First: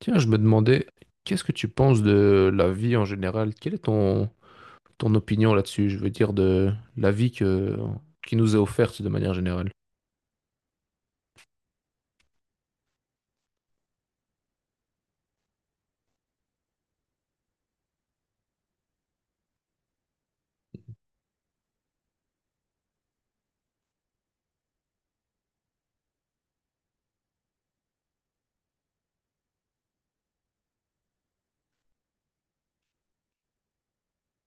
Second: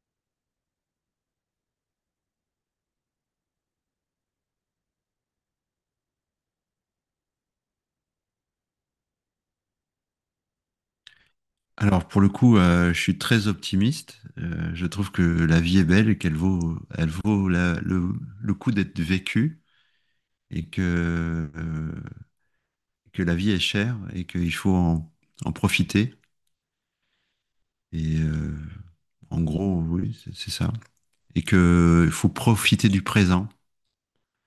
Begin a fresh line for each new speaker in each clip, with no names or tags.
Tiens, je me demandais, qu'est-ce que tu penses de la vie en général? Quelle est ton opinion là-dessus? Je veux dire de la vie qui nous est offerte de manière générale.
Alors pour le coup, je suis très optimiste. Je trouve que la vie est belle et qu'elle vaut le coup d'être vécue et que que la vie est chère et qu'il faut en profiter. Et en gros, oui, c'est ça. Et que il faut profiter du présent.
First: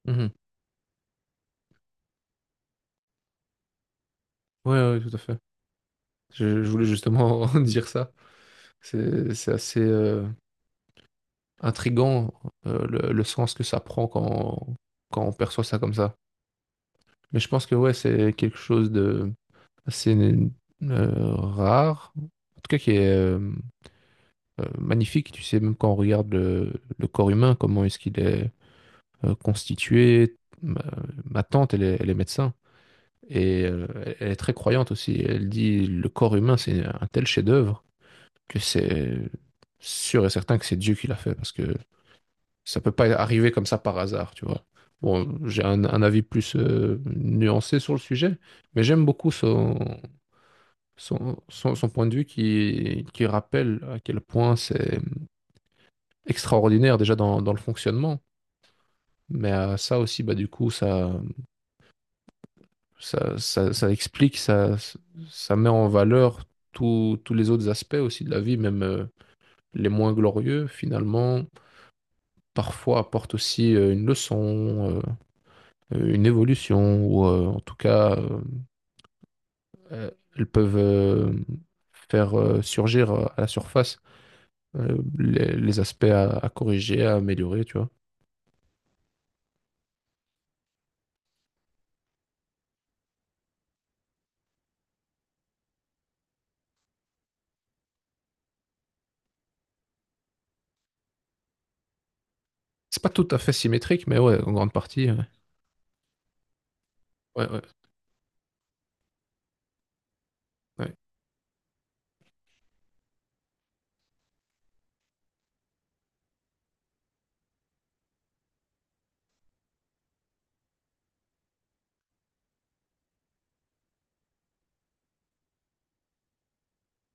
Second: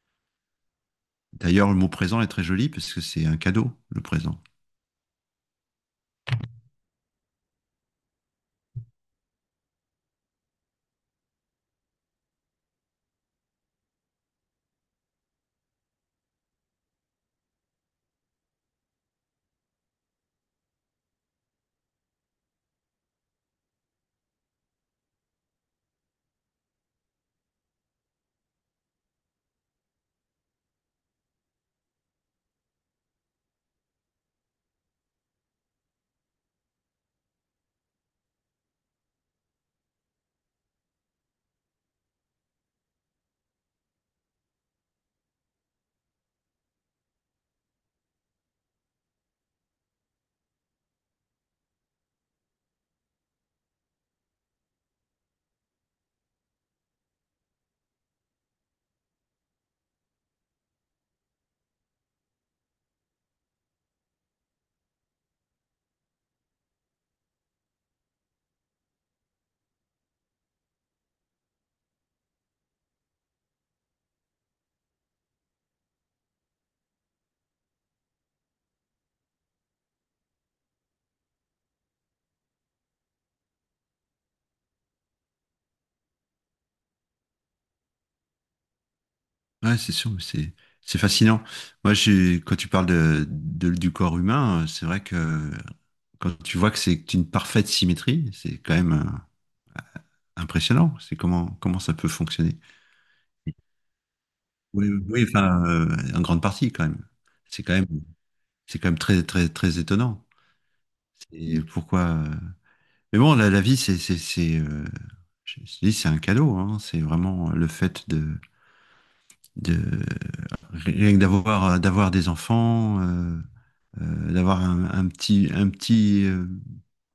Mhm.
D'ailleurs, le mot présent est très joli parce que c'est un cadeau, le présent.
Ouais, ouais, tout à fait. Je voulais justement dire ça. C'est assez intriguant le sens que ça prend quand on perçoit ça comme ça. Mais je pense que ouais, c'est quelque chose de assez rare, en tout cas qui est magnifique. Tu sais, même quand on regarde le corps humain, comment est-ce qu'il est constitué. Ma, ma tante, elle est médecin et elle est très croyante aussi. Elle dit le corps humain, c'est un tel chef-d'œuvre que c'est sûr et certain que c'est Dieu qui l'a fait parce que ça peut pas arriver comme ça par hasard, tu vois. Bon, j'ai un avis plus nuancé sur le sujet, mais j'aime beaucoup son point de vue qui rappelle à quel point c'est extraordinaire déjà dans le fonctionnement. Mais ça aussi, bah, du coup, ça explique, ça met en valeur tous les autres aspects aussi de la vie, même les moins glorieux, finalement, parfois apportent aussi une une évolution, ou en tout cas, euh, elles peuvent faire surgir à la surface les aspects à corriger, à améliorer, tu vois.
Ouais, c'est sûr, mais c'est fascinant. Moi, j'ai quand tu parles de, du corps humain, c'est vrai que quand tu vois que c'est une parfaite symétrie, c'est quand même impressionnant. C'est comment ça peut fonctionner.
C'est pas tout à fait symétrique, mais ouais, en grande
Oui, oui,
partie.
oui,
Ouais,
enfin, en grande partie quand même.
ouais, ouais.
C'est quand même, c'est quand même très très très étonnant.
Ouais.
Et pourquoi Mais bon, la vie, c'est c'est je dis, c'est un cadeau. Hein. C'est vraiment le fait de rien que d'avoir des enfants. D'avoir un petit,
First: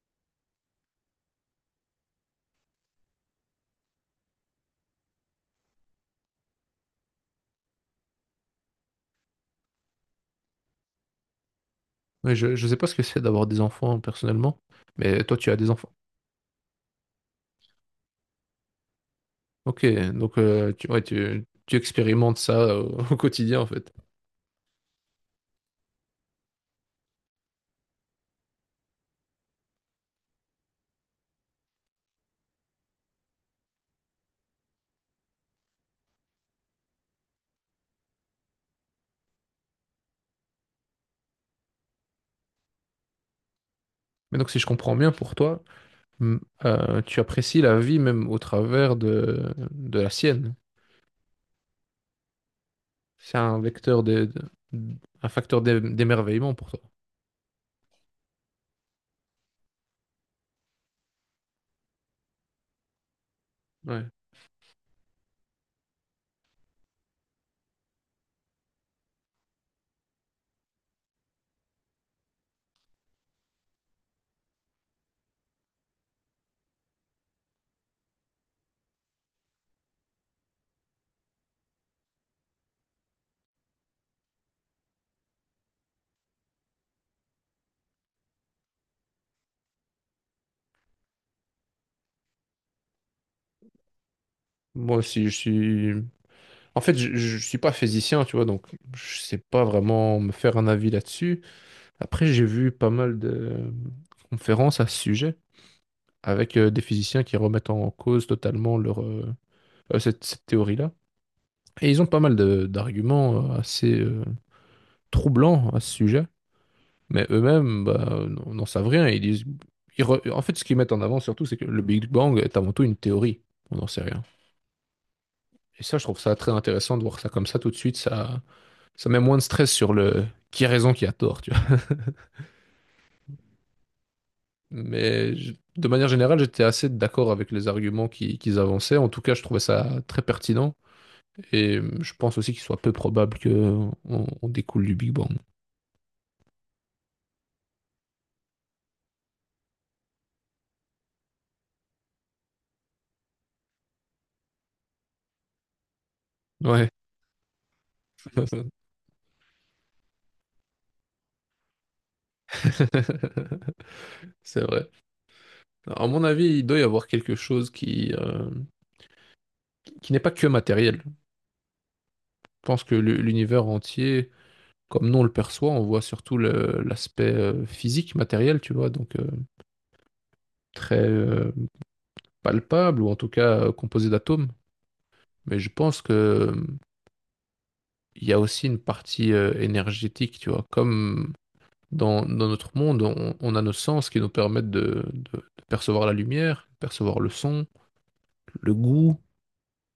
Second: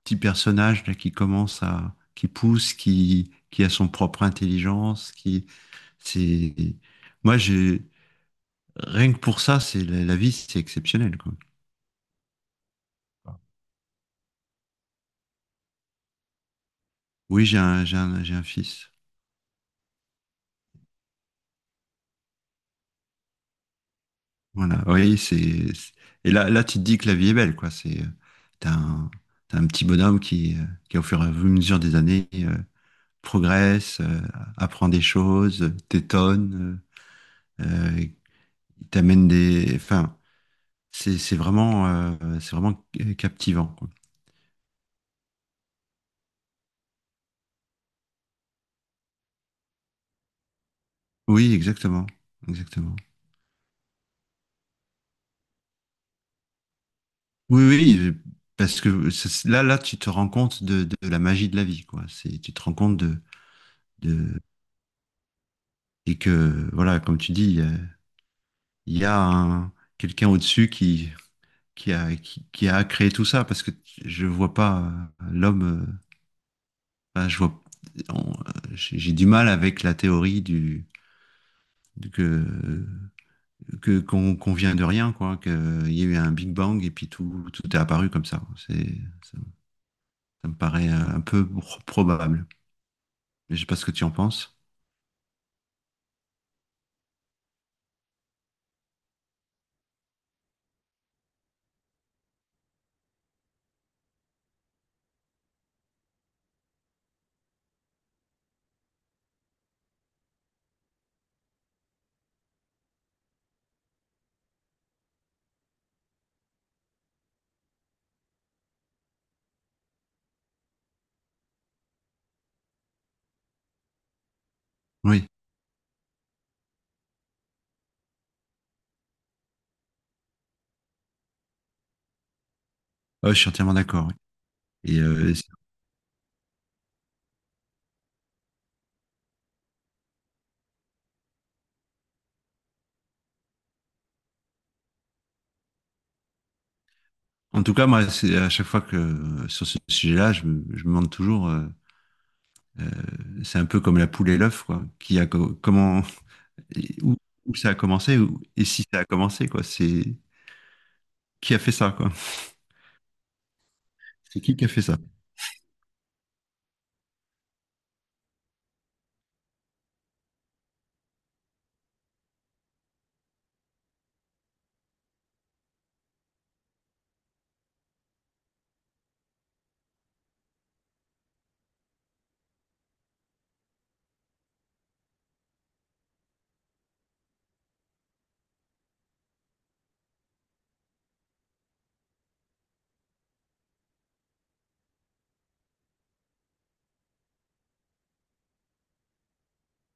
petit personnage là, qui commence à, qui pousse, qui a son propre intelligence, qui, c'est, moi j'ai, rien que pour ça, c'est la, la vie, c'est exceptionnel, quoi.
Ouais, je ne sais pas ce que c'est d'avoir des enfants personnellement, mais toi tu as des enfants.
Oui, j'ai un, j'ai un, j'ai un fils.
Ok, donc ouais, tu expérimentes ça au, au quotidien en fait.
Voilà. Oui, c'est, et là, là, tu te dis que la vie est belle, quoi. C'est, t'as un, t'as un petit bonhomme qui au fur et à mesure des années, progresse, apprend des choses, t'étonne, euh, euh, il t'amène des. Enfin, c'est vraiment, c'est vraiment captivant, quoi.
Mais donc si je comprends bien pour toi, mm, tu apprécies la vie même au travers de la sienne.
Oui, exactement. Exactement.
C'est un vecteur un facteur d'émerveillement pour toi.
Oui, oui, parce que là, là, tu te rends compte de la magie de la vie, quoi. C'est, tu te rends compte
Ouais.
de, et que, voilà, comme tu dis, il y a un, quelqu'un au-dessus qui a créé tout ça, parce que je vois pas l'homme, enfin, je vois, on- euh, j'ai du mal avec la théorie du que qu'on qu'on vient de rien, quoi, qu'il y a eu un Big Bang et puis tout, tout est apparu comme ça. C'est, ça, ça me paraît un peu probable. Mais je sais pas ce que tu en penses.
Moi aussi, je suis... En fait, je suis pas physicien, tu vois, donc je sais pas vraiment me faire un avis là-dessus. Après, j'ai vu pas mal de conférences à ce sujet, avec des physiciens qui remettent en cause totalement cette théorie-là. Et ils ont pas mal d'arguments assez troublants à ce sujet, mais eux-mêmes bah, n'en savent rien. Ils disent, en fait, ce qu'ils mettent en avant surtout, c'est que le Big Bang est avant tout une théorie. On n'en sait rien.
Oui.
Et ça, je trouve ça très intéressant de voir ça comme ça tout de suite. Ça met moins de stress sur le qui a raison, qui a tort, tu vois.
Ouais, je suis entièrement d'accord. Oui. Et euh, et
Mais
c'est-
de manière générale, j'étais assez d'accord avec les arguments qu'ils avançaient. En tout cas, je trouvais ça très pertinent. Et je pense aussi qu'il soit peu probable qu'on on découle du Big Bang.
en tout cas, moi, c'est à chaque fois que sur ce sujet-là, je me demande toujours, euh, c'est un peu comme la poule et l'œuf, quoi. Qui a comment,
Ouais,
et où, où ça a commencé et si ça a commencé, quoi. C'est qui a fait ça, quoi. C'est
c'est
qui a fait
vrai.
ça?
À mon avis, il doit y avoir quelque chose qui n'est pas que matériel. Je pense que l'univers entier, comme nous on le perçoit, on voit surtout l'aspect physique, matériel, tu vois, donc très palpable, ou en tout cas composé d'atomes. Mais je pense que il y a aussi une partie énergétique, tu vois, comme dans, notre monde, on a nos sens qui nous permettent de percevoir la lumière, percevoir le son, le goût,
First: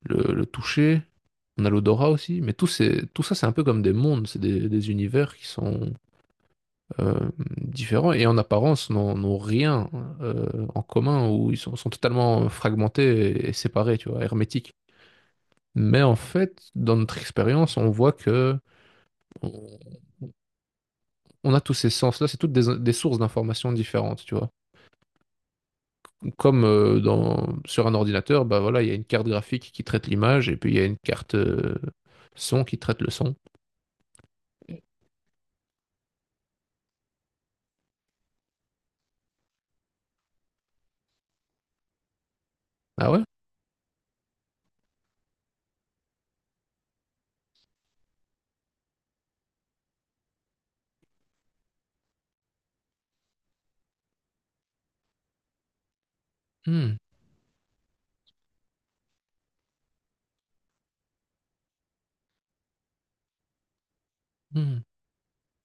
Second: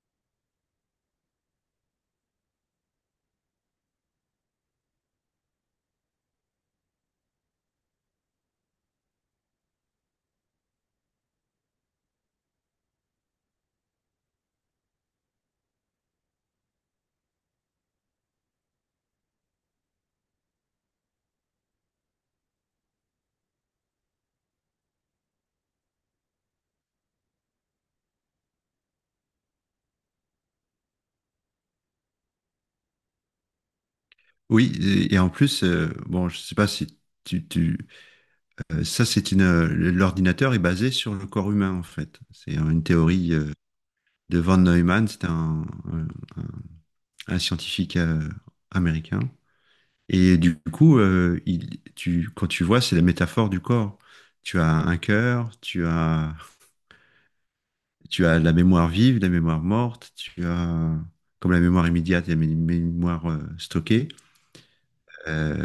le toucher. On a l'odorat aussi, mais tout ça, c'est un peu comme des mondes, c'est des univers qui sont euh, différents et en apparence n'ont rien en commun, ou ils sont totalement fragmentés et séparés, tu vois, hermétiques. Mais en fait, dans notre expérience, on voit que on on a tous ces sens-là, c'est toutes des sources d'informations différentes, tu vois. Comme sur un ordinateur, bah voilà, il y a une carte graphique qui traite l'image et puis il y a une carte son qui traite le son.
Oui, et en plus, bon, je sais pas si tu, tu. Ça, c'est une, l'ordinateur est basé sur le corps humain, en fait. C'est une
Ah ouais?
théorie de von Neumann, c'est un, un- un scientifique américain. Et du coup, il, tu, quand tu vois, c'est la métaphore du corps. Tu as un cœur,
Hmm,
tu as la mémoire vive, la mémoire morte, tu as, comme la mémoire immédiate et la mémoire stockée.
hmm.
Euh,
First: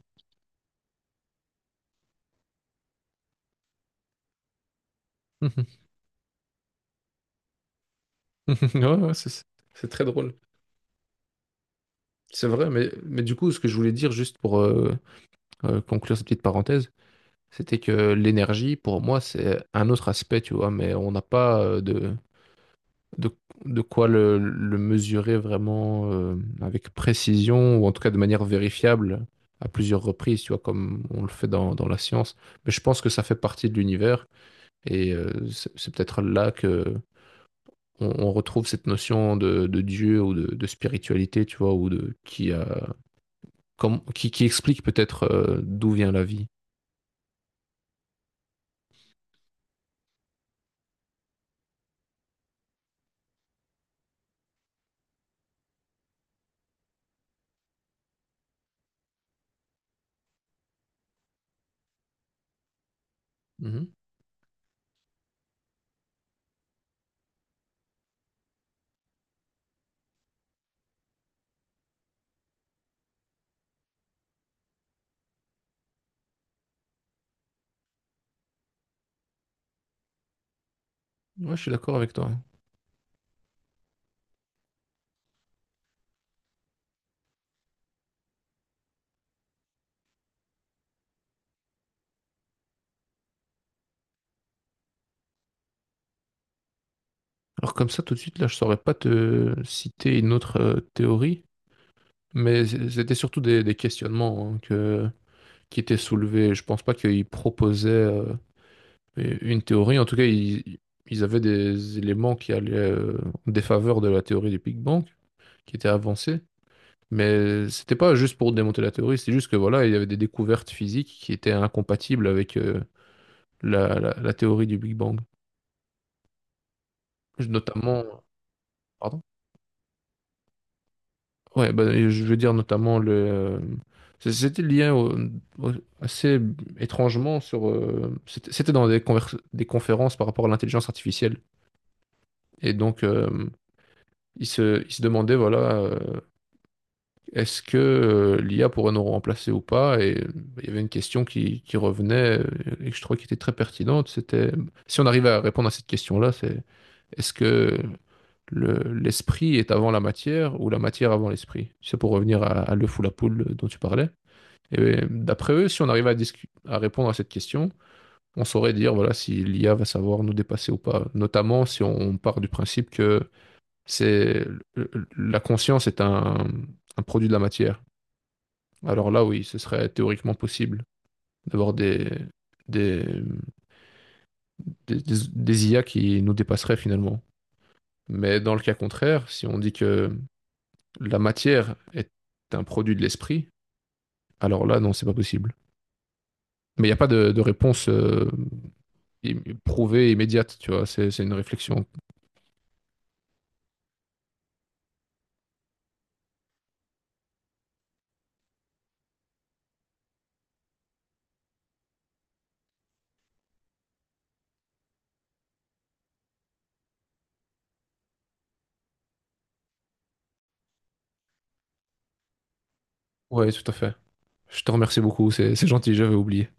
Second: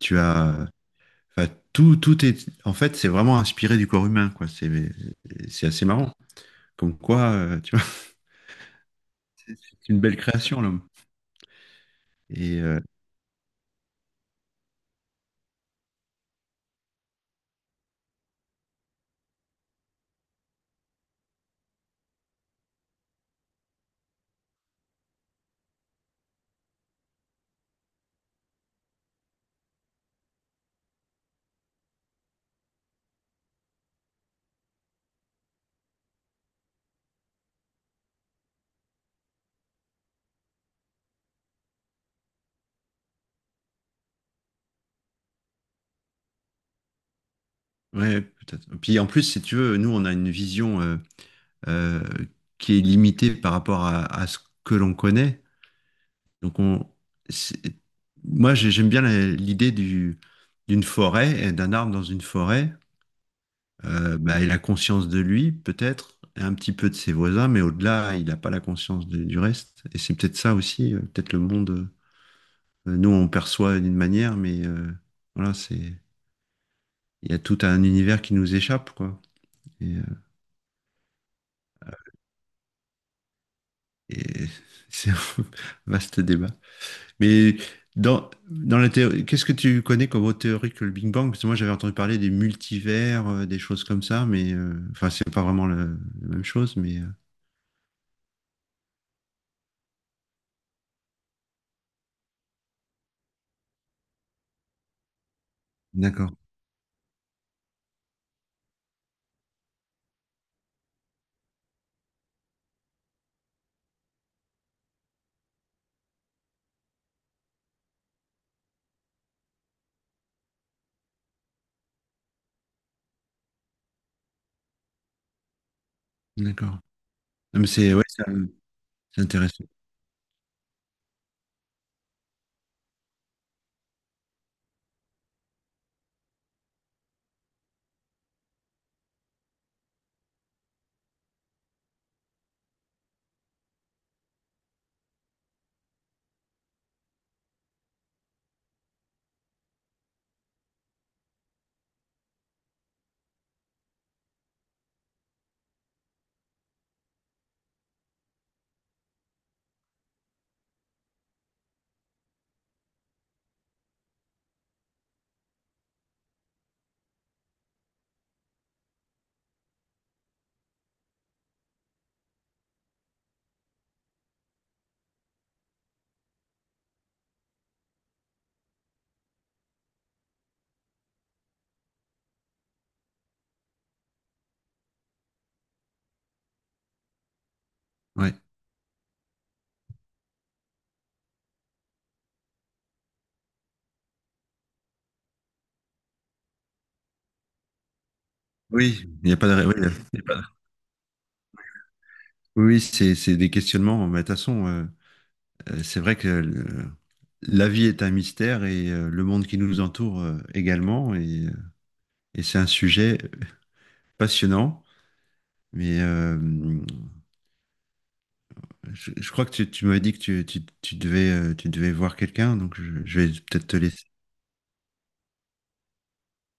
tu as, enfin, tout, tout est, en fait, c'est vraiment inspiré du corps humain, quoi.
Hmm,
C'est
hmm.
assez marrant. Comme quoi, tu vois,
Ouais, ouais,
c'est
c'est
c'est une
très
belle
drôle.
création, l'homme.
C'est
Et
vrai, mais du coup, ce que je voulais dire juste pour conclure cette petite parenthèse, c'était que l'énergie, pour moi, c'est un autre aspect, tu vois, mais on n'a pas de, de quoi le mesurer vraiment avec précision ou en tout cas de manière vérifiable à plusieurs reprises, tu vois, comme on le fait dans la science. Mais je pense que ça fait partie de l'univers et c'est peut-être là que on retrouve cette notion de Dieu ou de spiritualité, tu vois, ou de qui a, comme, qui explique peut-être d'où vient la vie.
ouais, peut-être. Puis en plus, si tu veux, nous, on a une vision euh, qui est limitée par rapport à ce que l'on connaît. Donc, on, c'est- moi, j'aime bien la- l'idée du, d'une forêt, et d'un arbre dans une forêt.
Mhm.
Bah, il a conscience de lui, peut-être, et un petit peu de ses voisins, mais au-delà, il n'a pas la conscience de- du reste. Et c'est peut-être ça aussi, peut-être le monde, nous, on perçoit d'une manière, mais voilà, c'est. Il y a tout un univers qui nous échappe, quoi. Et, euh,
Ouais, je suis d'accord avec toi.
et c'est un vaste débat. Mais dans, dans la théorie, qu'est-ce que tu connais comme autre théorie que le Big Bang? Parce que moi, j'avais entendu parler des multivers, des choses comme ça, mais enfin, c'est pas vraiment la même chose, mais
Alors comme ça, tout de suite, là, je saurais pas te citer une autre théorie. Mais c'était surtout des questionnements qui étaient
d'accord,
soulevés. Je pense pas qu'ils proposaient une théorie. En tout cas, ils avaient des éléments qui allaient en défaveur de la théorie du Big Bang, qui étaient avancés. Mais c'était pas juste pour démonter la théorie, c'est juste que voilà, il y avait des découvertes physiques qui étaient incompatibles avec la théorie du Big Bang.
d'accord. Non, mais c'est ouais,
Notamment,
c'est
pardon?
intéressant.
Ouais, bah, et je veux dire notamment c'était lié au- assez étrangement sur. C'était c'était des conférences par rapport à l'intelligence artificielle. Et donc, ils se demandaient, voilà, est-ce que l'IA pourrait nous remplacer ou pas? Et il y avait une question qui revenait et que je trouvais qui était très pertinente. C'était si on arrivait à répondre à cette question-là, c'est est-ce que le- l'esprit est avant la matière ou la matière avant l'esprit? C'est pour revenir à l'œuf ou la poule dont tu parlais. Et ben, d'après eux, si on arrivait à, à répondre à cette question, on saurait dire voilà si l'IA va savoir nous dépasser ou pas. Notamment si on part du principe que c'est la conscience est un produit de la matière. Alors là, oui, ce serait théoriquement possible d'avoir des, des IA qui nous dépasseraient finalement.
Ouais.
Mais dans le cas contraire, si on dit que la matière est un produit de l'esprit, alors là, non, c'est pas possible. Mais il n'y a pas de réponse
Oui, il n'y a pas de. Oui,
prouvée et
il y a pas de.
immédiate, tu vois. C'est une réflexion.
Oui, oui, c'est des questionnements. Mais de toute façon, c'est vrai que la vie est un mystère et le monde qui nous entoure également. Et c'est un sujet passionnant. Mais je crois que tu m'avais dit que tu, tu devais voir quelqu'un, donc je vais
Ouais, tout
peut-être
à
te
fait.
laisser
Je te remercie beaucoup, c'est gentil, j'avais oublié.